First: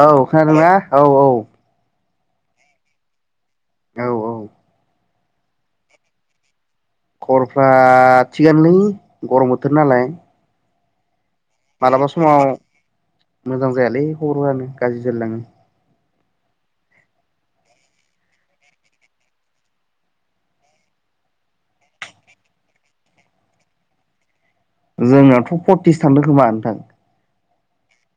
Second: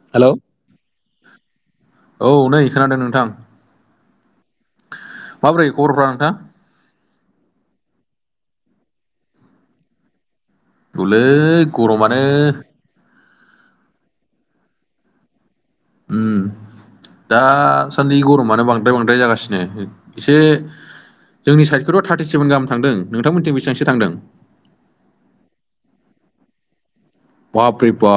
औ हेलौ खोनादों ना औ औ। औ नै खोनादों नोंथां। औ औ। माबोरै खबरफ्रा नोंथां। खबरफ्रा थिगानोलै गरम बोथोर नालाय। लै मालाबा गरमानो। समाव मोजां जायालै खबरफोरानो गाज्रि जायलाङो। उम। दासान्दि गरमानो बांद्राय बांद्राय जागासिनो एसे जोंनि साइडखौथ' थार्टि सेभेन गाहाम थांदों नोंथांमोनथिं बेसेबांसो थांदों। जोंनाथ' फर्टिसो थांदों खोमा नोंथां बाबरे बा।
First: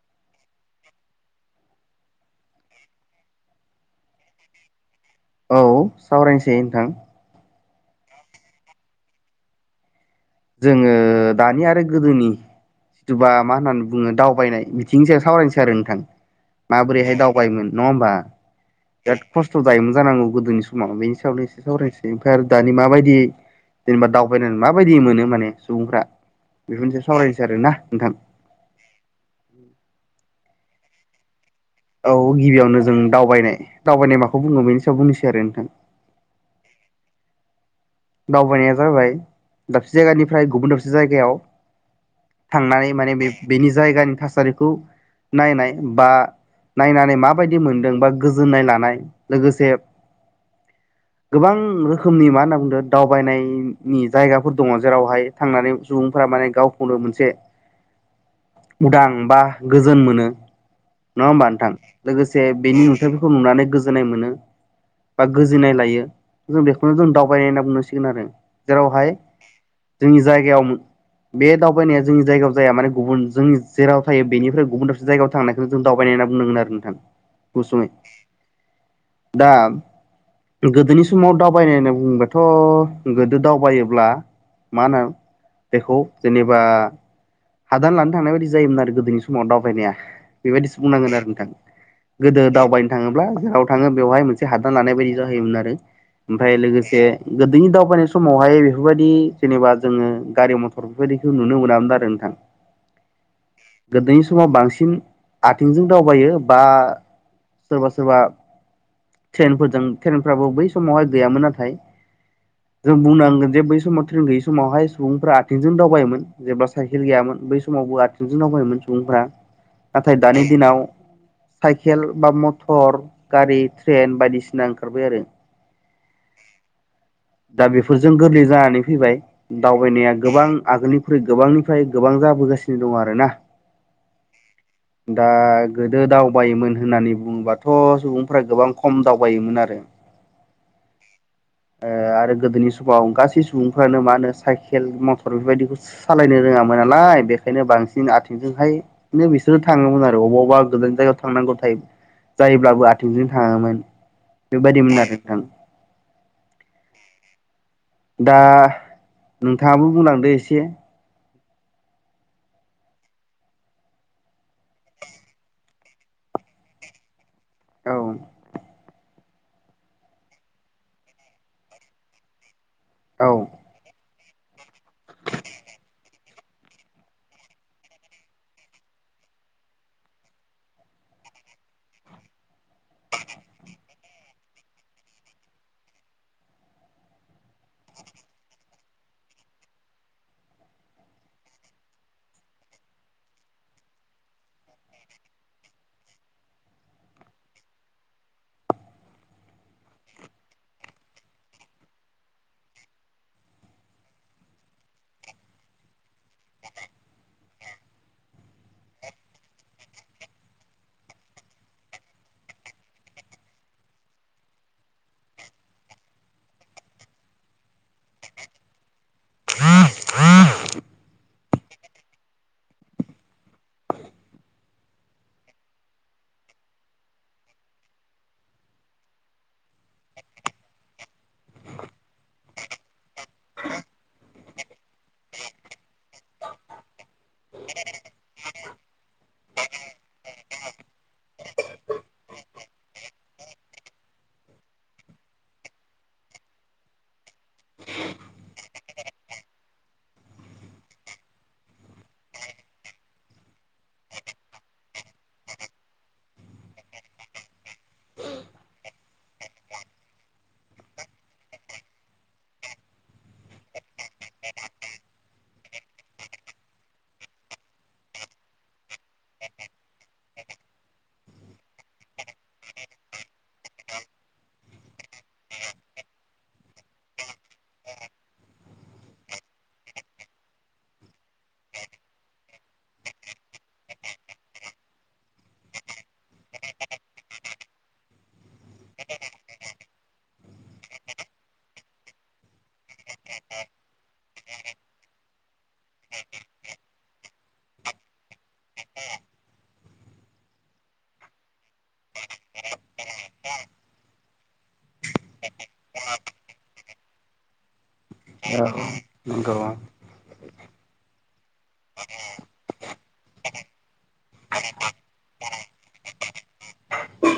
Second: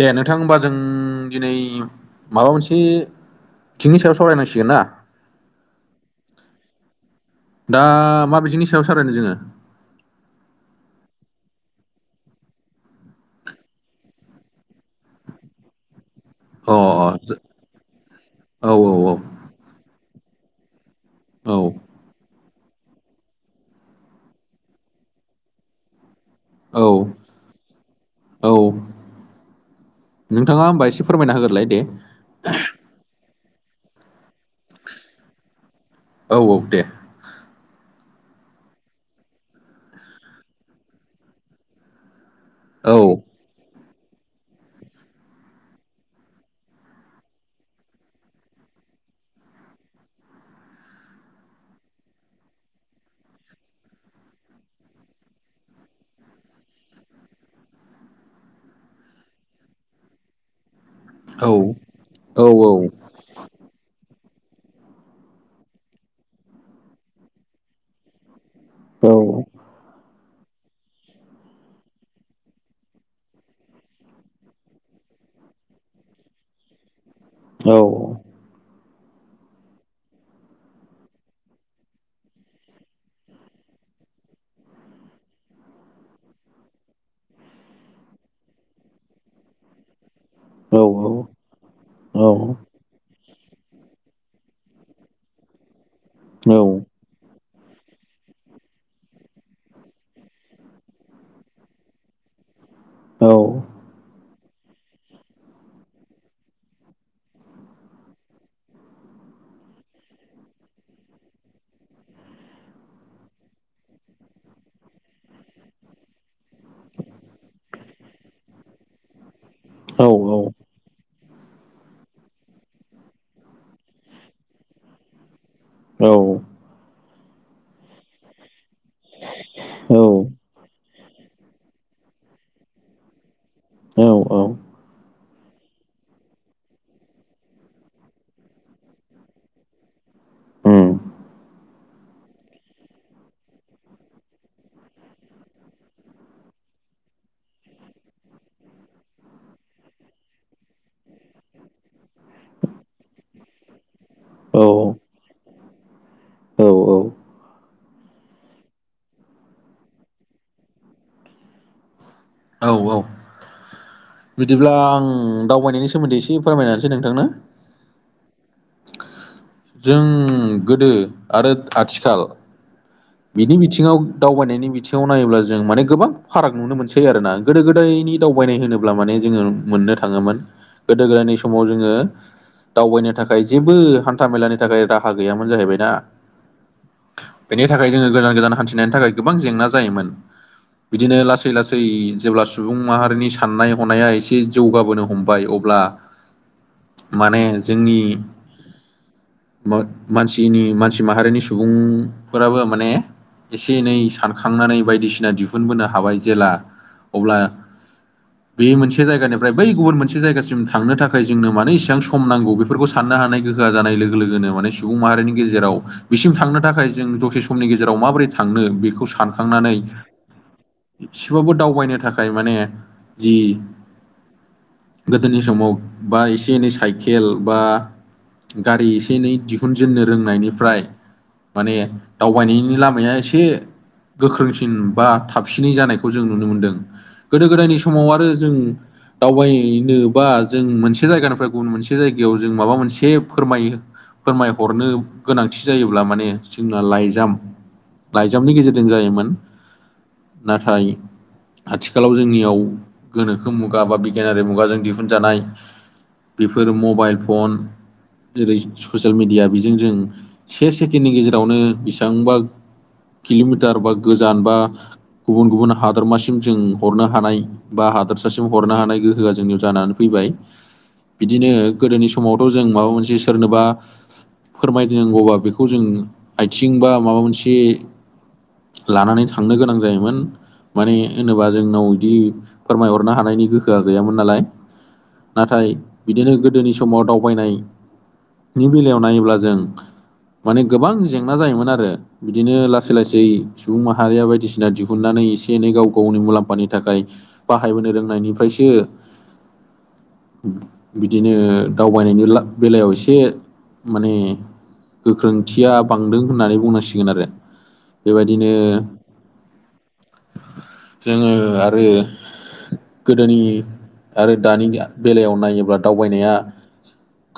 दे नोंथां होनबा जों दिनै माबा मोनसे बिथिंनि सायाव सावरायनांसिगोन ना। औ सावरायनोसै नोंथां। दा मा बिथिंनि सायाव सारायनो जोङो जोङो दानि आरो गोदोनि जिथुबा मा होननानै बुङो दावबायनाय बिथिंनि सायाव सावरायनोसै आरो नोंथां। अ माबोरैहाय दावबायोमोन नङा होमबा अ औ बिराद खस्थ' जायोमोन जानांगौ गोदोनि सम। आव बेनि सायावनो औ एसे सावरायनोसै ओमफ्राय आरो दानि माबायदि जेनेबा दावबायनानै माबायदि मोनो। माने सुबुंफ्रा बेफोरनि सायाव औ सावरायनोसै आरोना नोंथां। औ नोंथाङा होमबा एसे फोरमायना होग्रोलाय। दे औ गिबियावनो जों दावबायनाय दावबायनाय माखौ बुङो बेनि सायाव बुंनोसै आरो नोंथां। औ औ दे। दावबायनाया जाबाय दाबसे जायगानिफ्राय गुबुन दाबसे जायगायाव थांनानै औ माने बे बेनि जायगानि थासारिखौ नायनाय बा। नायनानै माबायदि मोनदों बा गोजोननाय लानाय लोगोसे गोबां रोखोमनि मा होनना बुंदों दावबायनायनि जायगाफोर दङ जेरावहाय थांनानै सुबुंफोरा माने गावखौनो मोनसे [inaudible] उदां बा गोजोन मोनो नङा होमबा औ नोंथां औ लोगोसे बेनि औ नुथाइफोरखौ नुनानै गोजोननाय मोनो बा गोजोननाय लायो जों बेखौनो जों दावबायनाय होनना बुंनसिगोन आरो जेरावहाय जोंनि जायगायाव बे दावबायनाया जोंनि जायगायाव जाया माने गुबुन जोंनि जेराव थायो बेनिफ्राय गुबुन दाबसे जायगायाव थांनायखौनो जों दावबायनाय होनना बुंनांगोन आरो नोंथां औ गुसुङै दा गोदोनि समाव दावबायनाय होनना बुङोबाथ' गोदो दावबायोब्ला मा होनो बेखौ जेनेबा हादान लानो थांनाय बायदि जायोमोन आरो गोदोनि समाव दावबायनाया बेबायदिसो बुंनांगोन आरो नोंथां गोदो दावबायनो थाङोब्ला जेराव थाङो बेवहाय मोनसे हादान लानाय बायदि जाहैयोमोन आरो ओमफ्राय लोगोसे गोदोनि दावबायनाय समावहाय बेफोरबायदि जेनेबा जोङो गारि मथर बेफोरबायदिखौ नुनो मोनामोन आरो नोंथां औ गोदोनि समाव बांसिन आथिंजों दावबायो बा सोरबा सोरबा ट्रेनफोरजों ट्रेनफ्राबो बै समावहाय गैयामोन नाथाय जों बुंनांगोन जे बै समाव ट्रेन गैयै समावहाय सुबुंफ्रा आथिंजों दावबायोमोन जेब्ला साइकेल गैयामोन बै समावबो आथिंजों दावबायोमोन सुबुंफ्रा नाथाय दानि दिनाव साइकेल बा मथर गारि ट्रेन बायदिसिना ओंखारबाय आरो औ दा बेफोरजों गोरलै जानानै फैबाय दावबायनाया गोबां आगोलनिख्रुइ गोबांनिफ्राय गोबां जाबोगासिनो दं आरोना औ औ दा गोदो दावबायोमोन होननानै बुङोबाथ' सुबुंफ्रा गोबां खम दावबायोमोन आरो औ आरो गोदोनि समाव गासै सुबुंफ्रानो मा होनो साइकेल मटर बेफोरबायदिखौ सालायनो रों नालाय बेनिखायनो बांसिन आथिंजोंहाय बिसोरो थाङोमोन आरोबा गोजान जायगा थांनांगौ थायो जायोब्लाबो आथिंजों थाङोमोन बेबायदिमोन आरो नोंथां औ औ दा नोंथाङाबो बुंलांदो एसे औ औ बिदिब्ला आं दावबायनायनि सोमोन्दै एसे फोरमायसै नोंथांनो औ जों गोदो आरो आथिखाल औ बिनि बिथिङाव दावबायनायनि बिथिङाव नायोब्ला जों माने गोबां फाराग नुनो मोनसै आरोना गोदो गोदायनि दावबायनाय होनोब्ला माने जोङो मोननो थाङोमोन गोदो गोदायनि समाव जोङो दावबायनो थाखाय जेबो हान्था मेलानि थाखाय राहा गैयामोन जाहैबायना बेनि थाखाय जोङो गोदान गोदान हान्थिनायनि थाखाय गोबां जेंना जायोमोन बिदिनो लासै लासै जेब्ला सुबुं माहारिनि साननाय हनाया एसे जौगाबोनो हमबाय अब्ला माने जोंनि मानसिनि मानसि माहारिनि सुबुं फोराबो माने एसे एनै सानखांनानै बायदिसिना दिहुनबोनो हाबाय जेला अब्ला बे मोनसे जायगानिफ्राय बै गुबुन मोनसे जायगासिम थांनो थाखाय जोंनो मानो इसेबां सम नांगौ बेफोरखौ सान नो हानाय लोगो लोगोनो माने सुबुं माहारिनि गेजेराव बिसिम थांनो थाखाय जों दसे समनि गेजेराव माबोरै थांनो बेखौ सानखांनानै एसेबाबो दावबायनो थाखाय माने जि गोदोनि समाव बा एसे एनै साइकेल बा गारि एसे एनै दिहुनजेननो रोंनायनिफ्राय माने दावबायनायनि लामाया एसे गोख्रोंसिन बा थाबसिनै जानायखौ जों नुनो मोनदों। गोदो गोदायनि समाव आरो जों दावबायनोबा जों मोनसे जायगानिफ्राय गुबुन मोनसे जायगायाव जों माबा मोनसे फोरमायो फोरमायहरनो गोनांथि जायोब्ला माने जोंना लाइजाम लाइजामनि गेजेरजों जायोमोन। नाथाय आथिखालाव जोंनियाव गोनोखो मुगा बा बिगियानारि मुगाजों दिहुनजानाय बेफोर मबाइल फन जेरै ससियेल मिडिया बेजों जों से सेकेडनि गेजेरावनो बेसेबांबा किल'मिटार बा गोजान बा गुबुन गुबुन हादोरमासिम जों हरनो हानाय बा हादोरसासिम हरनो हानाय गोहोआ जोंनियाव जानानै फैबाय। बाय बिदिनो गोदोनि समावथ' जों माबा मोनसे सोरनोबा फोरमायनांगौबा बेखौ जों आथिं बा माबा मोनसे लानानै थांनो गोनां जायोमोन। माने होनोबा जोंनाव बिदि फोरमायहरनो हानायनि गोहोआ गैयामोन नालाय। नाथाय बिदिनो गोदोनि समाव दावबायनाय नि बेलायाव नायोब्ला जों माने गोबां जेंना जायोमोन आरो। बिदिनो लासै लासै सुबुं माहारिया बायदिसिना दिहुननानै एसे एनै गाव गाव मुलाम्फानि थाखाय बाहायबोनो रोंनायनिफ्रायसो [inaudible] बिदिनो दावबायनायनि ला-बेलायाव एसे माने गोख्रोंथिया बांदों होननानै बुंनांसिगोन आरो। बेबायदिनो औ नंगौ। जोङो आरो गोदोनि आरो दानि बेलायाव नायोब्ला दावबायनाया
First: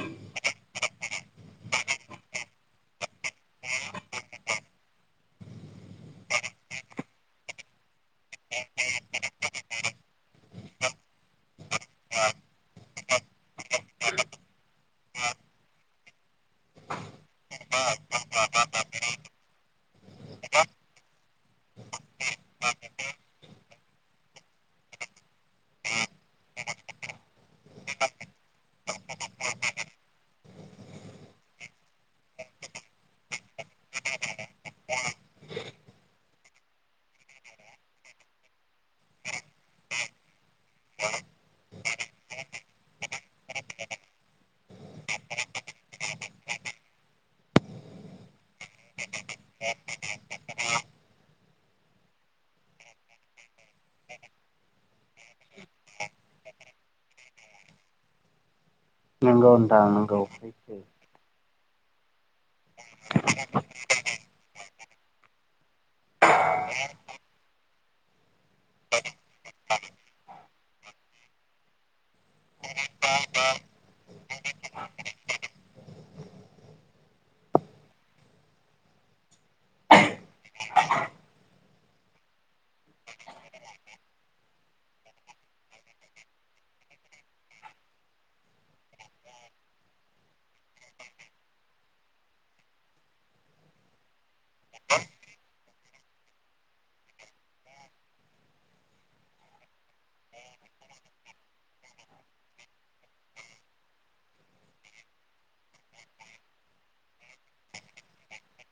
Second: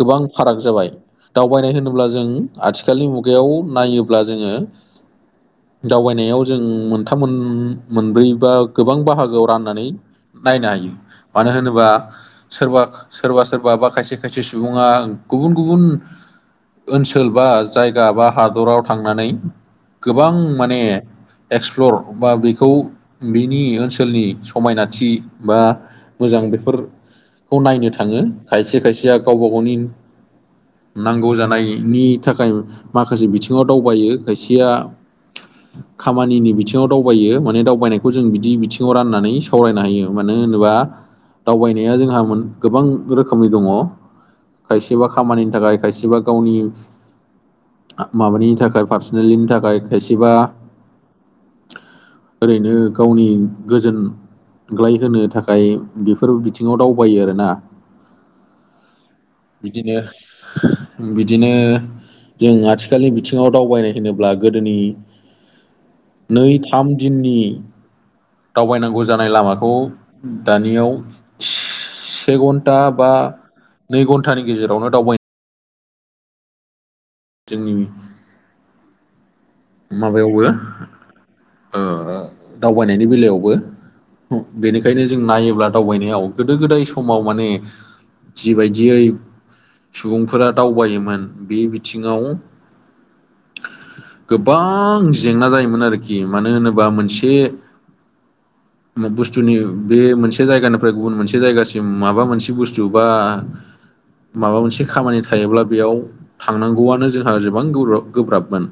गोबां फाराग जाबाय। दावबायनाय होनोब्ला जों आथिखालनि मु गायाव नायोब्ला जोङो दावबायनायाव जों मोनथाम मोन मोनब्रै बा गोबां बाहागोआव राननानै नायनो हायो। मानो होनोबा सोरबा सोरबा सोरबा बा खायसे खायसे सुबुङा गुबुन गुबुन ओनसोल बा जायगा बा हादराव थांनानै गोबां माने एक्सप्लर बा बेखौ बिनि ओनसोलनि समायनाथि बा मोजां बेफोरखौ नायनो थाङो खायसे खायसेया गावबा गावनि नांगौ जानायनि थाखाय माखासे बिथिङाव दावबायो खायसेया खामानिनि बिथिङाव दावबायो माने दावबायनायखौ जों बिदि बिथिङाव राननानै सावरायनो हायो। माने मानो होनोबा दावबायनाया जोंहा गोबां रोखोमनि दङ खायसेबा खामानिनि थाखाय खायसेबा गावनि माबानि थाखाय पार्सनेलिनि थाखाय खायसेबा ओरैनो गावनि गोजोन ग्लाय होनो थाखाय बेफोर बिथिङाव दावबायो आरोना। नंगौ नोंथां बिदिनो नंगौ बिदिनो जों आथिखालनि बिथिङाव दावबायनाय होनोब्ला गोदोनि नै थाम दिननि दावबायनांगौ जानाय लामाखौ दानियाव से घन्टा बा नै घन्टानि गेजेरावनो दावबायनो जोंनि माबायावबो ओ दावबायनायनि बेलायावबो बेनिखायनो जों नायोब्ला दावबायनायाव गोदो गोदाय समाव माने जिबायदियै सुबुंफोरा दावबायोमोन बे बिथिङाव गोबां जेंना जायोमोन आरोखि मानो होनोबा मोनसे बुस्थुनि बे मोनसे जायगानिफ्राय गुबुन मोनसे जायगासिम माबा मोनसे बुस्थु बा माबा मोनसे खामानि थायोब्ला बेयाव थांनांगौआनो जोंहा गोबां गोब्राब - गोब्राबमोन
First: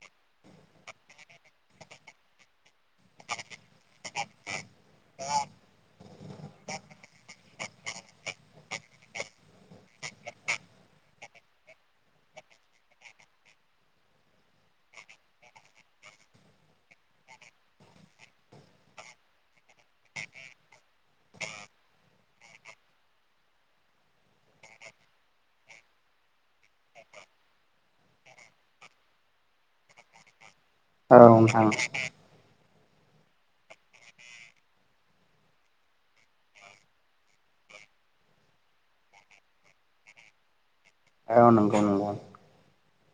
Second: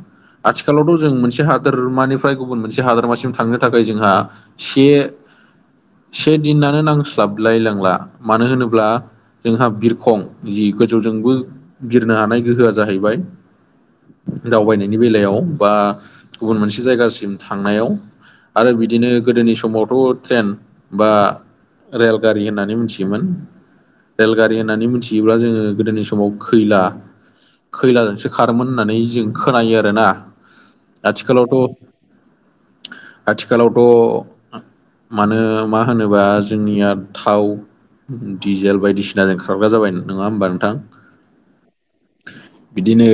आथिखालावथ' जों मोनसे हादोरमानिफ्राय गुबुन मोनसे हादोरमासिम थांनो थाखाय जोंहा से से दिनानो नांस्लाबलायलांला मानो होनोब्ला जोंहा बिरखं जि गोजौजोंबो बिरनो हानाय गोहोआ जाहैबाय दावबायनायनि बेलायाव बा गुबुन मोनसे जायगासिम थांनायाव आरो बिदिनो गोदोनि समावथ' ट्रेन बा रेलगारि होननानै मिथियोमोन रेलगारि होननानै मिथियोब्ला जोङो गोदोनि समाव खैला खैलाजोंसो खारोमोन होननानै जों खोनायो आरोना औ आथिखालावथ' आथिखालावथ' मानो मा होनोबा जोंनिया थाव डिजेल बायदिसिनाजों खारग्रा जाबाय नङा होमबा नोंथां औ नंगौ नंगौ बिदिनो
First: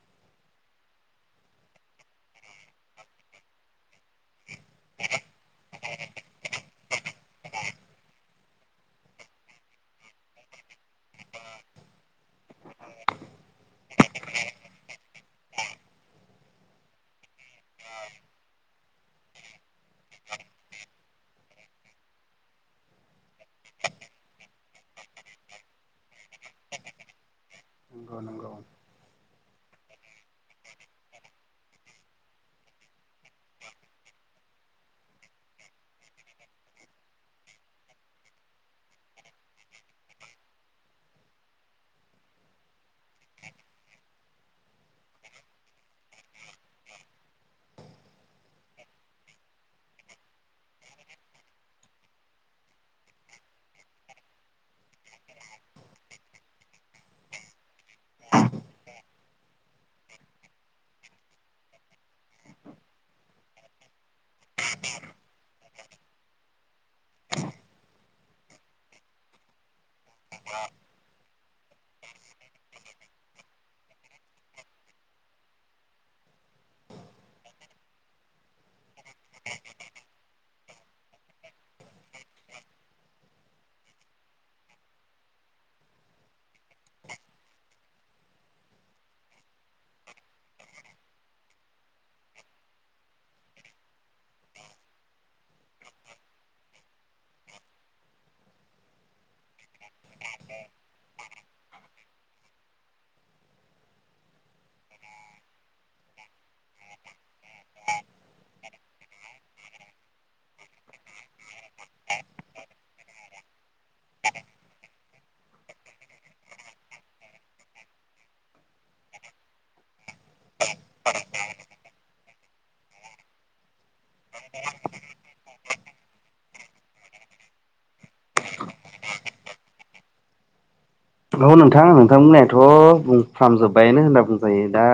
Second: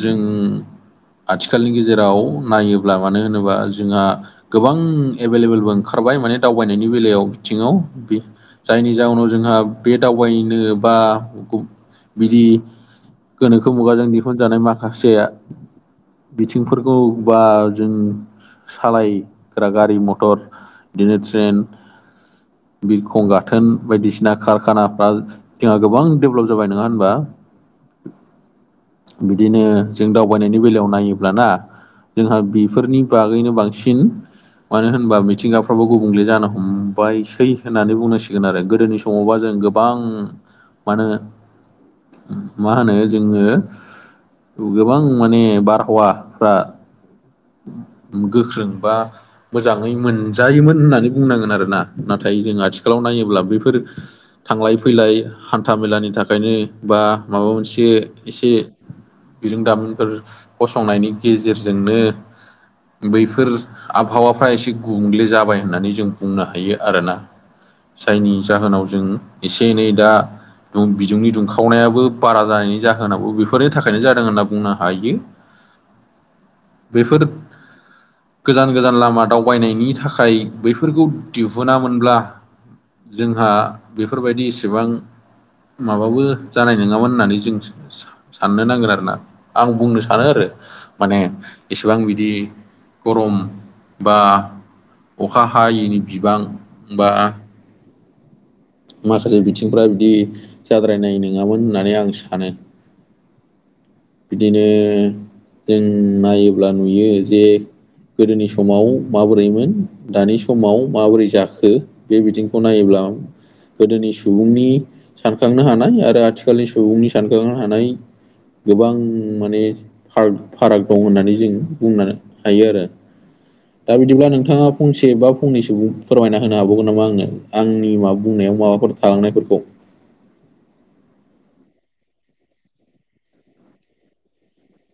जों आथिखालनि गेजेराव नायोब्ला मानो होनोबा जोंहा गोबां एभेलेबेलबो ओंखार नुबाय माने दावबायनायनि बेलायाव बिथिंङाव जायनि जाहोनाव जोंहा बे दावबायनो बा बिदि गोनोखो मुगाजों दिहुनजानाय माखासे बिथिंफोरखौ बा जों सालायग्रा गारि मटर बिदिनो ट्रेन बिरखं गाथोन बायदिसिना कारखानाफ्रा जोंहा गोबां डेभेलप जाबाय नंङा होनबा? नंगौ नंगौ बिदिनो जों दावबायनायनि बेलायाव नायोब्लाना जोंहा बेफोरनि बागैनो बांसिन मानो होनबा मिथिंगाफ्राबो गुबुंले जानो हमबायसै होननानै बुंनांसिगोन आरो गोदोनि समावबा जों गोबां मानो मा होनो जोंङो गोबां माने बारहावाफ्रा गोख्रों बा मोजांङै मोनजायोमोन होननानै बुंनांगोन आरोना नाथाय नाथाय जों आथिखालाव नायोब्ला बेफोर थांलाय फैलाय हान्था मेलानि थाखायनो बा माबा मोनसे एसे बिरुंदामिुंफोर फसंनायनि गेजेरजोंनो बैफोर आबहावाफ्रा एसे गुबुंग्ले जाबाय होननानै जों बुंनो हायो आरोना जायनि जाहोनाव जों एसे एनै दा बिदुंनि दुंखावनायाबो बारा जानायनि जाहोनावौ बेफोरो थाखायनो जादों होनना बुंनो हायो बेफोर गोजान गोजान लामा दावबायनायनि थाखाय बैफोरखौ दिहुनुनामोनब्ला जोंहा बेफोरबायदि इसेबां माबाबो जानाय नंङामोन होननानै जों साननो नांगोन आरो ना आं बुंनो सानो आरो माने एसेबां बिदि गरम बा अखा हायैनि बिबां बा माखासे बिथिंफ्रा बिदि जाद्रायनाय नंङामोन होननानै आं सानो बिदिनो नायोब्ला नुयो जे गोदोनि समाव माबोरैमोन दानि समाव माबोरै जाखो बे बिथिंखौ नायोब्ला औ गोदोनि सुबुंनि सानखांनो हानाय आरो आथिखालनि सुबुंनि सानखांनो हानाय गोबां माने फाराग फाराग दं होननानै जोङो बुंना हायो आरो। दा बिदिब्ला नोंथांङा फंसे बा फंनैसो फोरमायना होनो हाबावगोन नामा आंनो। आंनि मा बुंनायाव माबाफोर थालांनायफोरखौ। औ नोंथां नोंथांमोनाथ' बुंफ्रामजोब्बायनो होनना बुंजायो। दा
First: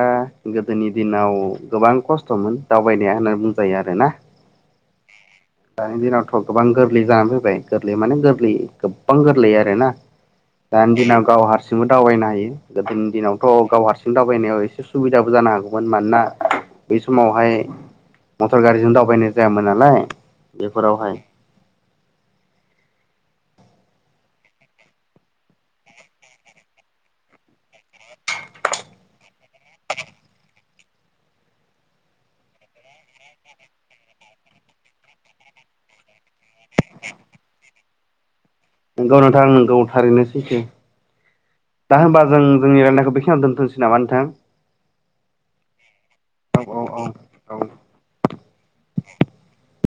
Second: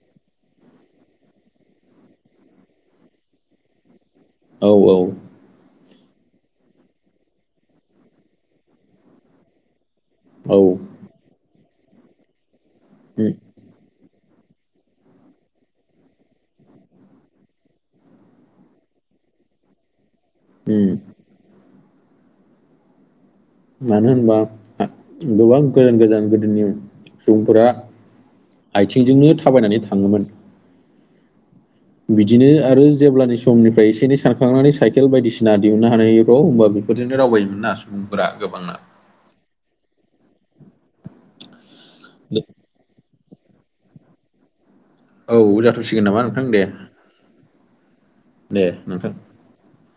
गोदोनि दिनाव अ' गोबां खस्थ'मोन दावबायनाया होनना बुंजायो आरोना। औ औ दानि दिनावथ' गोबां गोरलै जानानै फैबाय गोरलै माने गोरलै गोबां गोरलै आरोना। औ दानि दिनाव गाव हारसिंबो दावबायनो हायो। गोदोनि उम दिनावथ' गाव हारसिं दाव बायनायाव एसे सुबिदाबो जानो हागौमोन। मानोना बै समावहाय मटर गारिजों दावबायनाय जायामोन नालाय उम बेफोरावहाय। मानो होनबा आ गोबां गोजान गोजान गोदोनि सुबुंफोरा आयथिंजोंनो थाबायनानै थांङोमोन। बिदिनो आरो जेब्लानि समनिफ्राय एसे एनै सानखांनानै साइकेल बायदिसिना दिहुननो हानायफ्राव होमबा बेफोरजोंनो दावबायोमोन ना सुबुंफोरा गोबांना। नोंगौ नोंथां नंगौ थारैनो सैथो। दा होमबा जों जोंनि रायलायनायखौ बे खिनियाव दोनथनोसै नामा नोंथां? औ जाथ'सिगोन नामा नोंथां औ दे। औ औ औ दे नोंथां।